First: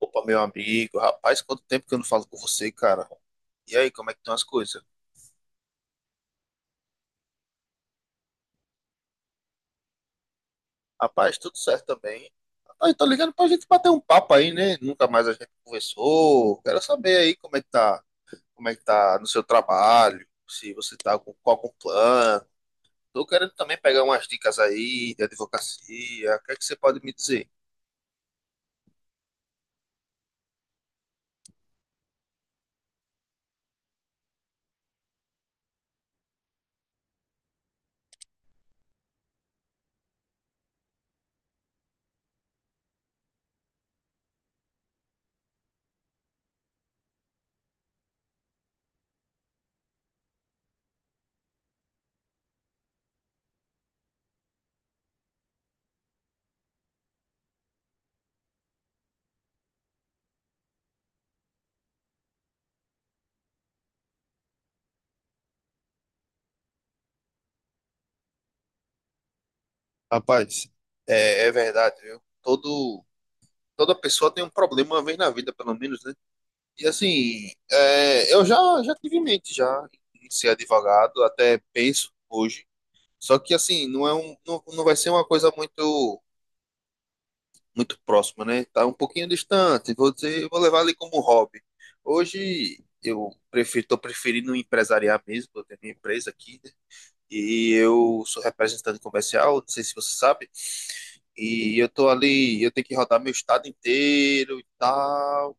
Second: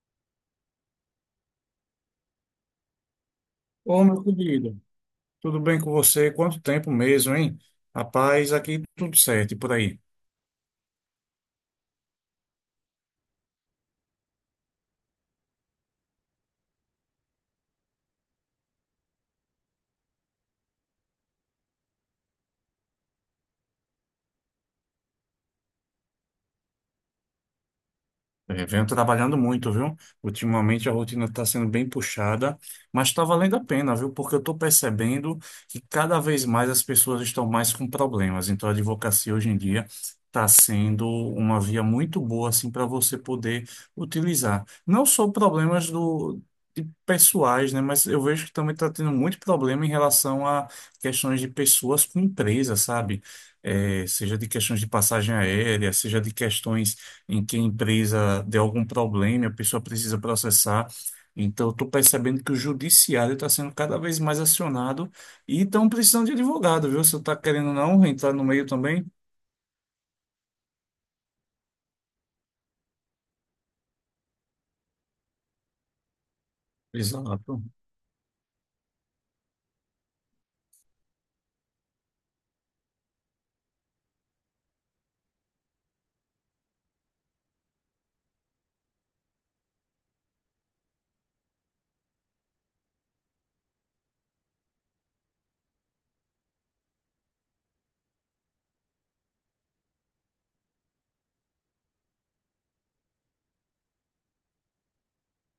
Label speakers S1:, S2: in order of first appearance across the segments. S1: Opa, meu amigo, rapaz, quanto tempo que eu não falo com você, cara. E aí,
S2: Ô,
S1: como é que
S2: meu
S1: estão as
S2: querido,
S1: coisas?
S2: tudo bem com você? Quanto tempo mesmo, hein? Rapaz, aqui tudo certo e por aí.
S1: Rapaz, tudo certo também. Rapaz, tô ligando pra gente bater um papo aí, né? Nunca mais a gente conversou. Quero saber aí como é que tá no seu trabalho, se você tá com plano. Tô querendo também pegar umas dicas aí de advocacia. O que é que você pode me dizer?
S2: Venho trabalhando muito, viu? Ultimamente a rotina está sendo bem puxada, mas está valendo a pena, viu? Porque eu estou percebendo que cada vez mais as pessoas estão mais com problemas. Então a advocacia hoje em dia está sendo uma via muito boa assim para você poder utilizar. Não só problemas do de pessoais, né? Mas eu vejo que também está tendo muito problema em relação a questões de pessoas com empresa, sabe? Seja de questões de passagem aérea, seja de questões em que a empresa deu algum problema, e a pessoa precisa processar. Então, estou percebendo que o judiciário está sendo cada vez mais acionado e estão precisando de advogado, viu? Você está querendo ou não entrar no meio também?
S1: Rapaz, é verdade, viu? Toda pessoa tem um problema uma vez na vida, pelo menos, né? E assim,
S2: Exato.
S1: eu já tive em mente já em ser advogado, até penso hoje. Só que assim, não vai ser uma coisa muito muito próxima, né? Tá um pouquinho distante. Vou levar ali como hobby. Hoje tô preferindo empresariar mesmo, eu tenho minha empresa aqui, né? E eu sou representante comercial, não sei se você sabe, e eu tô ali, eu tenho que rodar meu estado inteiro e tal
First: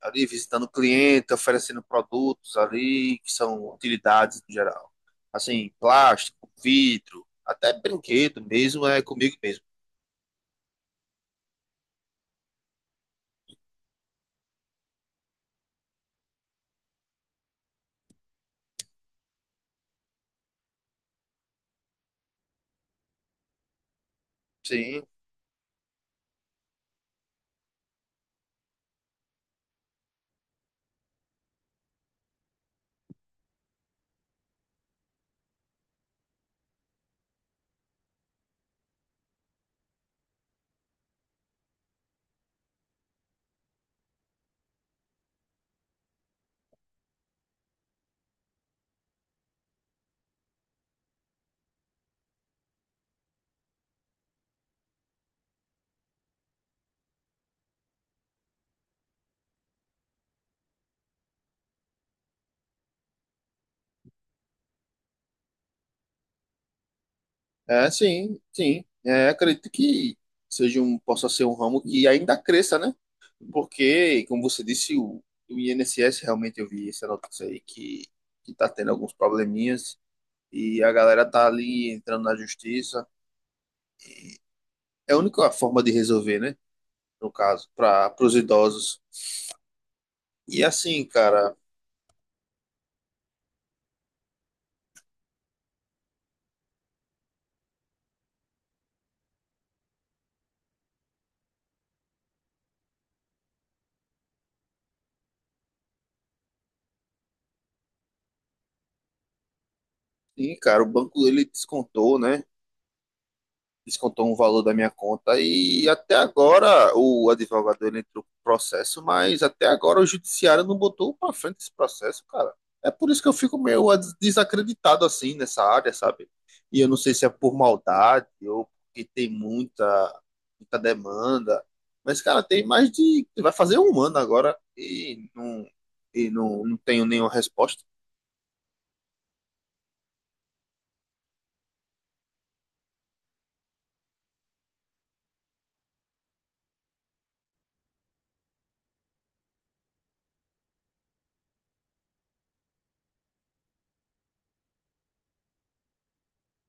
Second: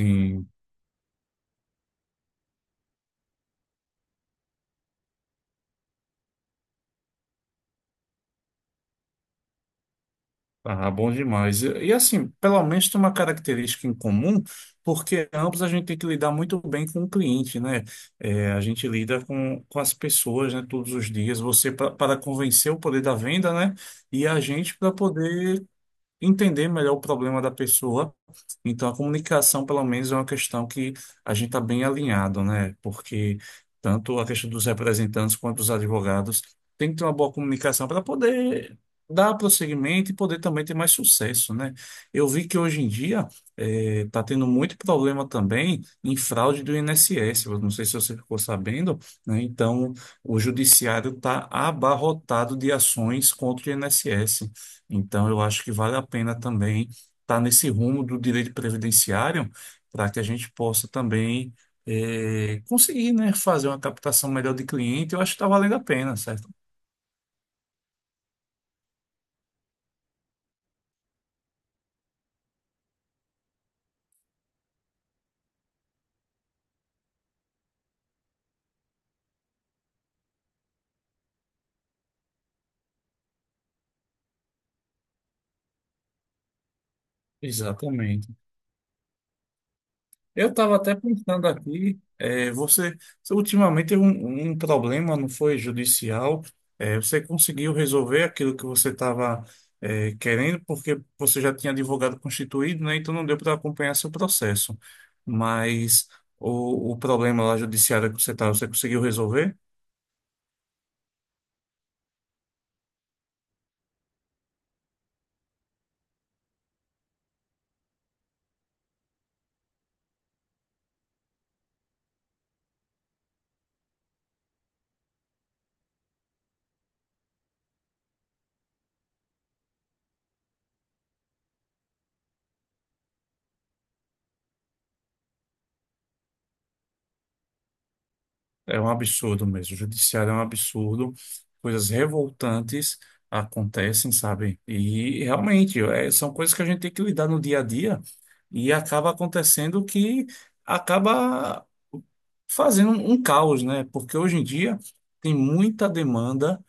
S1: ali visitando o cliente, oferecendo produtos ali que são utilidades em geral. Assim, plástico, vidro, até brinquedo mesmo, é comigo mesmo.
S2: ah, bom demais. Assim, pelo menos tem uma característica em comum, porque ambos a gente tem que lidar muito bem com o cliente, né? É, a gente lida com as pessoas, né, todos os dias. Você para convencer o poder da venda, né? E a gente para
S1: Sim,
S2: poder entender melhor o problema da pessoa. Então, a comunicação, pelo menos, é uma questão que a gente está bem alinhado, né? Porque tanto a questão dos representantes quanto dos advogados tem que ter uma boa comunicação para poder dar prosseguimento e poder também ter mais sucesso, né? Eu vi que hoje em dia está tendo muito problema também em fraude do INSS. Eu não sei se você ficou sabendo, né? Então, o judiciário está abarrotado de ações contra o INSS. Então, eu acho que vale a pena também estar nesse rumo do direito previdenciário para que a gente possa também conseguir, né, fazer uma captação melhor de cliente. Eu acho que está valendo a pena, certo?
S1: sim, sim. Acredito que possa ser um ramo que ainda cresça, né? Porque, como você disse, o INSS, realmente eu vi essa notícia aí, que está tendo alguns probleminhas e a galera tá ali entrando na justiça. É a única forma de resolver, né? No caso, para
S2: Exatamente.
S1: os idosos.
S2: Eu
S1: E
S2: estava até
S1: assim,
S2: pensando
S1: cara,
S2: aqui, você, você ultimamente teve um problema, não foi judicial, você conseguiu resolver aquilo que você estava querendo, porque você já tinha advogado constituído, né? Então não deu para acompanhar seu processo. Mas o problema lá judiciário que você estava, você conseguiu resolver?
S1: sim, cara, o banco ele descontou, né? Descontou um valor da minha conta e até agora o advogado ele entrou com processo, mas até agora o judiciário não botou um pra frente esse processo, cara. É por isso que eu fico meio desacreditado assim nessa área, sabe? E eu não sei se é por maldade ou porque tem muita muita demanda, mas cara, tem mais de vai fazer um ano agora e não não tenho nenhuma resposta.
S2: É um absurdo mesmo. O judiciário é um absurdo. Coisas revoltantes acontecem, sabe? E realmente é, são coisas que a gente tem que lidar no dia a dia e acaba acontecendo que acaba fazendo um caos, né? Porque hoje em dia tem muita demanda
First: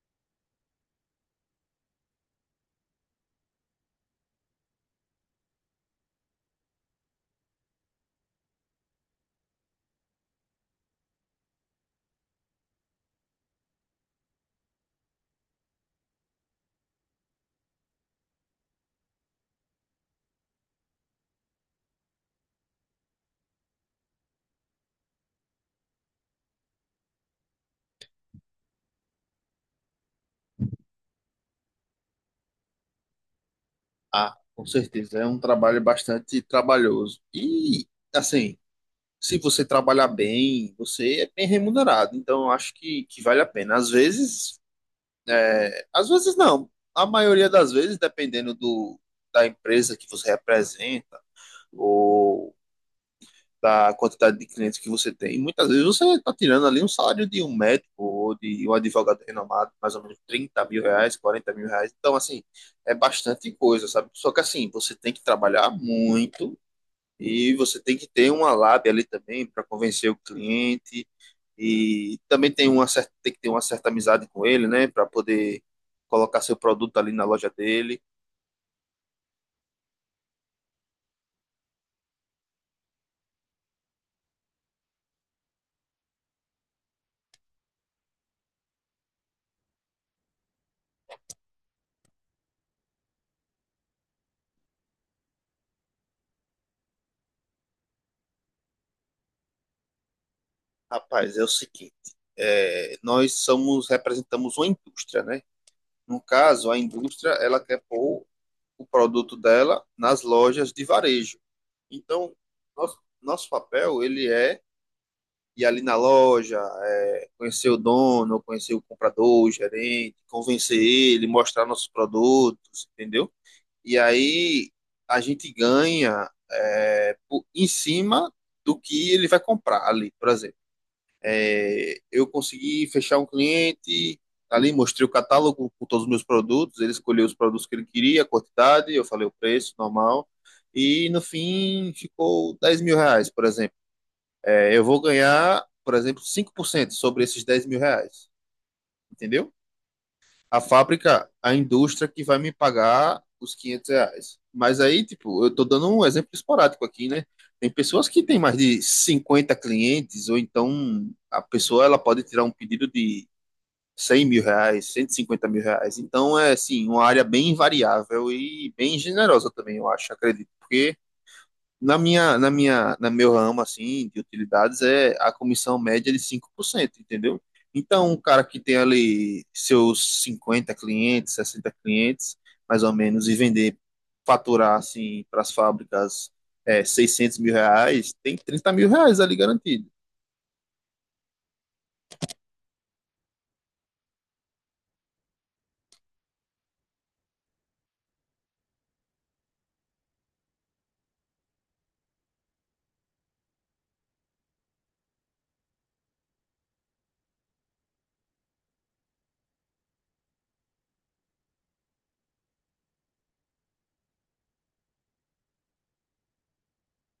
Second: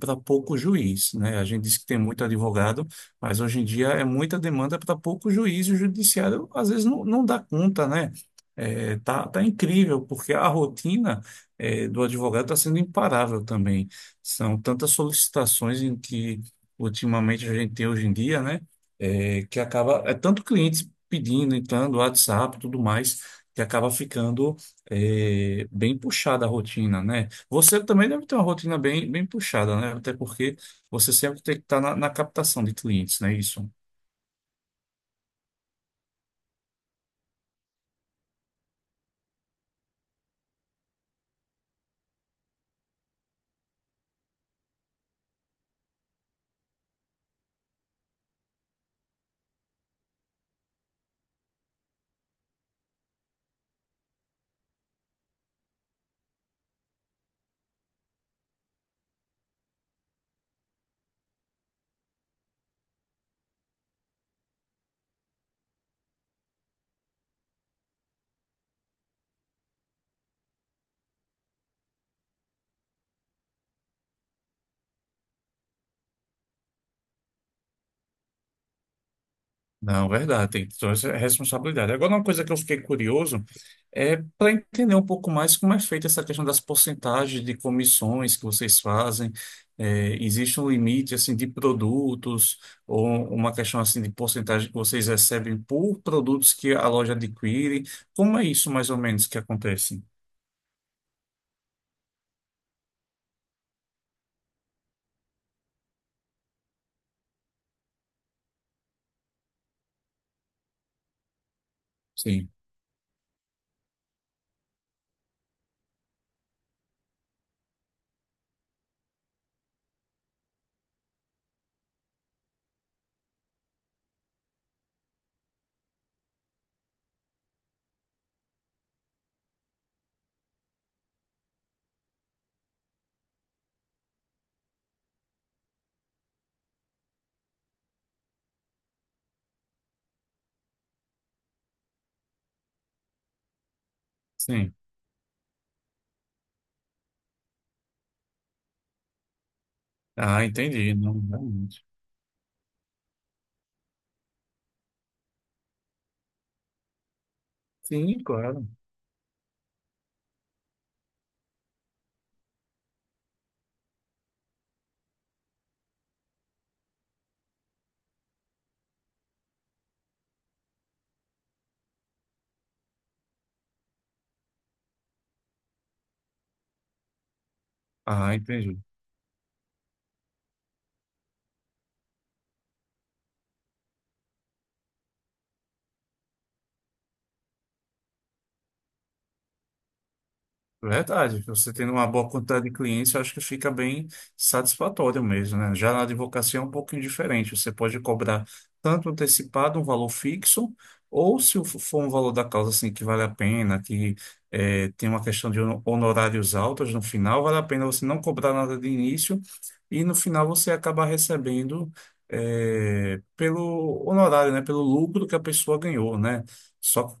S2: para pouco juiz, né? A gente diz que tem muito advogado, mas hoje em dia é muita demanda para pouco juiz e o judiciário às vezes não dá conta, né? Tá, tá incrível, porque a rotina do advogado está sendo imparável também. São tantas solicitações em que ultimamente a gente tem hoje em dia, né? Que acaba, é tanto clientes pedindo, entrando, WhatsApp, tudo mais, que acaba ficando bem puxada a rotina, né? Você também deve ter uma rotina bem puxada, né? Até porque você sempre tem que estar na captação de clientes, né isso?
S1: Ah, com certeza. É um trabalho bastante trabalhoso. E, assim, se você trabalhar bem, você é bem remunerado. Então, eu acho que vale a pena. Às vezes, é, às vezes não. A maioria das vezes, dependendo da empresa que você representa, ou da quantidade de clientes que você tem. E muitas vezes você está tirando ali um salário de um médico ou de um advogado renomado, mais ou menos 30 mil reais, 40 mil reais. Então, assim, é bastante coisa, sabe? Só que, assim, você tem que trabalhar muito e você tem que ter uma lábia ali também para convencer o cliente. E também tem que ter uma certa amizade com ele, né? Para poder colocar seu produto ali na loja dele.
S2: Não, verdade, tem toda essa responsabilidade. Agora, uma coisa que eu fiquei curioso é para entender um pouco mais como é feita essa questão das porcentagens de comissões que vocês fazem. É, existe um limite assim de produtos ou uma questão assim de porcentagem que vocês recebem por produtos que a loja adquire? Como é isso mais ou menos que acontece?
S1: Rapaz, é o seguinte. É, nós somos representamos uma indústria, né? No caso, a indústria, ela quer pôr o produto dela nas lojas de varejo. Então,
S2: Sim,
S1: nosso papel, ele é ir ali na loja, conhecer o dono, conhecer o comprador, o gerente, convencer ele, mostrar nossos produtos, entendeu? E aí a gente ganha em cima do que ele vai comprar ali, por exemplo. Eu consegui fechar um cliente ali, mostrei o catálogo com todos os meus produtos, ele escolheu os produtos que ele queria, a quantidade, eu falei o preço normal, e no fim ficou 10 mil reais, por exemplo.
S2: sim.
S1: Eu vou ganhar, por exemplo, 5% sobre esses 10 mil reais, entendeu?
S2: Ah,
S1: A
S2: entendi. Não,
S1: fábrica, a
S2: realmente.
S1: indústria que vai me pagar os R$ 500. Mas aí, tipo, eu tô dando um exemplo esporádico aqui, né? Tem pessoas
S2: Sim,
S1: que têm mais
S2: claro.
S1: de 50 clientes, ou então a pessoa ela pode tirar um pedido de 100 mil reais, 150 mil reais. Então é assim, uma área bem variável e bem generosa também, eu acho, acredito, porque na meu ramo assim de utilidades a comissão média é de 5%, entendeu? Então, um
S2: Ah,
S1: cara que tem
S2: entendi.
S1: ali seus 50 clientes, 60 clientes, mais ou menos, e vender, faturar assim para as fábricas 600 mil reais, tem 30 mil reais ali garantido.
S2: Verdade, você tendo uma boa quantidade de clientes, eu acho que fica bem satisfatório mesmo, né? Já na advocacia é um pouquinho diferente, você pode cobrar tanto antecipado um valor fixo, ou se o- for um valor da causa assim que vale a pena, que tem uma questão de honorários altos no final, vale a pena você não cobrar nada de início e no final você acaba recebendo pelo honorário, né? Pelo lucro que a pessoa ganhou, né? Só que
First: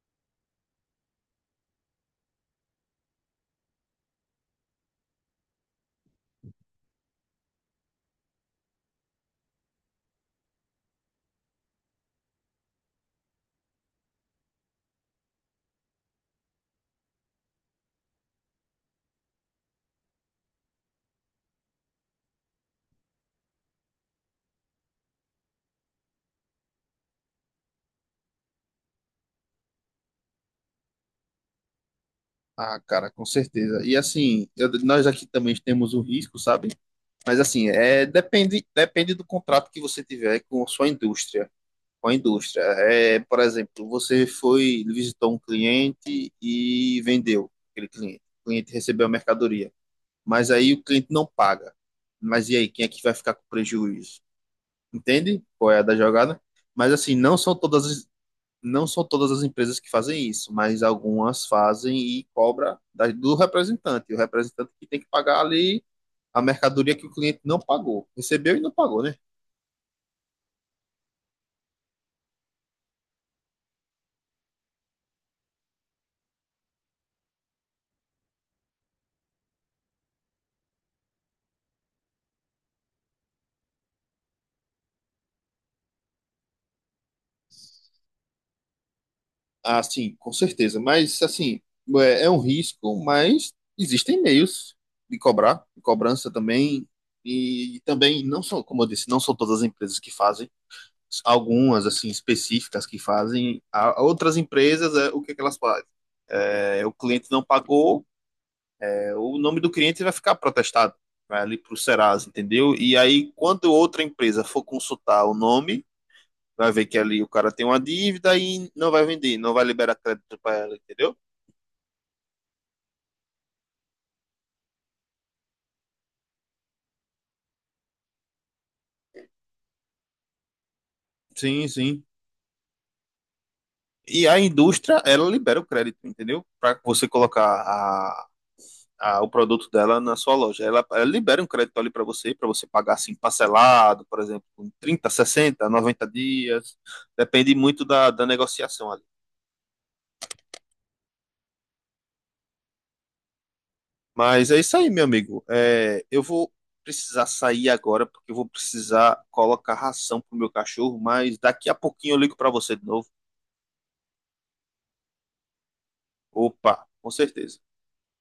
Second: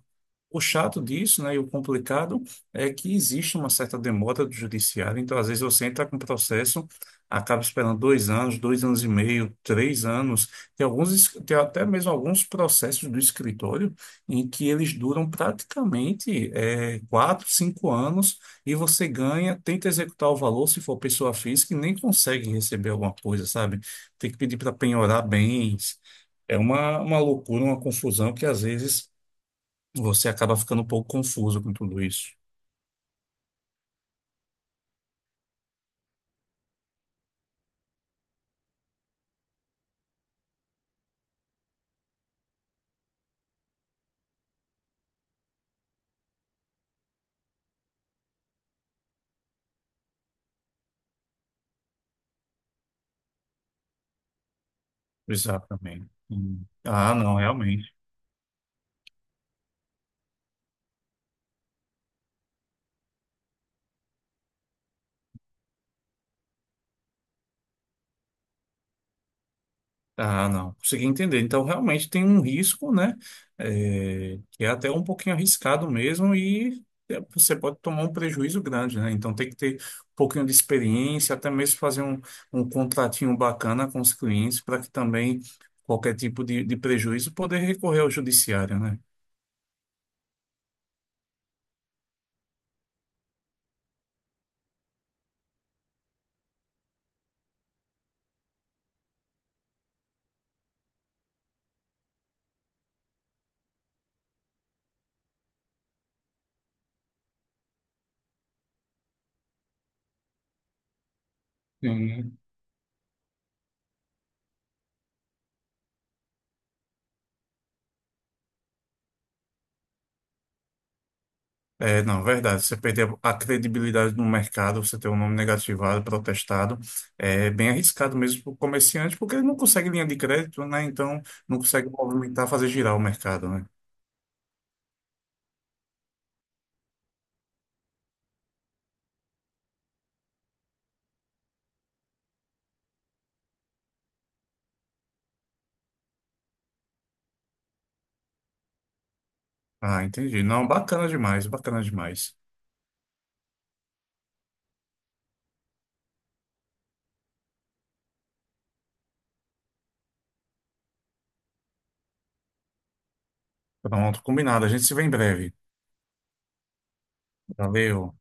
S2: o chato disso, né, e o complicado é que existe uma certa demora do judiciário, então às vezes você entra com processo, acaba esperando dois anos e meio, três anos, tem alguns, tem até mesmo alguns processos do escritório em que eles duram praticamente quatro, cinco anos e você ganha, tenta executar o valor se for pessoa física e nem consegue receber alguma coisa, sabe? Tem que pedir para penhorar bens. É uma loucura, uma confusão que às vezes você acaba ficando um pouco confuso com tudo isso.
S1: Ah, cara, com certeza. E assim, nós aqui também temos o risco, sabe? Mas assim, depende do contrato que você tiver com a sua indústria. Com a indústria. Por exemplo, visitou um cliente e vendeu aquele cliente. O cliente recebeu a mercadoria. Mas aí o cliente não paga. Mas e aí, quem é que vai ficar com prejuízo? Entende? Qual é a da
S2: Exatamente.
S1: jogada?
S2: Hum.
S1: Mas assim,
S2: Ah, não, realmente.
S1: não são todas as empresas que fazem isso, mas algumas fazem e cobra do representante. O representante que tem que pagar ali a mercadoria que o cliente não pagou. Recebeu e não pagou, né?
S2: Ah, não. Consegui entender. Então, realmente tem um risco, né? É, que é até um pouquinho arriscado mesmo e é, você pode tomar um prejuízo grande, né? Então, tem que ter um pouquinho de experiência, até mesmo fazer um contratinho bacana com os clientes para que também qualquer tipo de prejuízo poder recorrer ao judiciário, né?
S1: Ah, sim, com certeza. Mas, assim, é um risco, mas existem meios de cobrar, de cobrança também. E, também, não são, como eu disse, não são todas as empresas que fazem. Algumas, assim, específicas que fazem. Há outras empresas, o que é que elas fazem? O cliente não pagou, o nome do cliente vai ficar protestado, vai ali para o Serasa,
S2: Sim.
S1: entendeu? E aí, quando outra empresa for consultar o nome, vai ver que ali o cara tem uma dívida e não vai vender, não vai liberar crédito para ela, entendeu?
S2: É, não, verdade. Você perder a credibilidade no mercado, você ter um nome negativado, protestado, é bem arriscado mesmo para o comerciante, porque ele não consegue linha de crédito, né? Então, não
S1: Sim,
S2: consegue
S1: sim.
S2: movimentar, fazer girar o mercado, né?
S1: E a indústria, ela libera o crédito, entendeu? Para você colocar o produto dela na sua loja. Ela libera um crédito ali para você pagar assim parcelado, por exemplo, em 30, 60, 90 dias. Depende muito da negociação ali.
S2: Ah, entendi. Não, bacana demais, bacana demais.
S1: Mas é isso aí, meu amigo. Eu vou precisar sair agora porque eu vou precisar colocar ração pro meu cachorro, mas daqui a pouquinho eu ligo para você de novo.
S2: Pronto, combinado. A gente se vê em breve.
S1: Opa, com certeza.
S2: Valeu.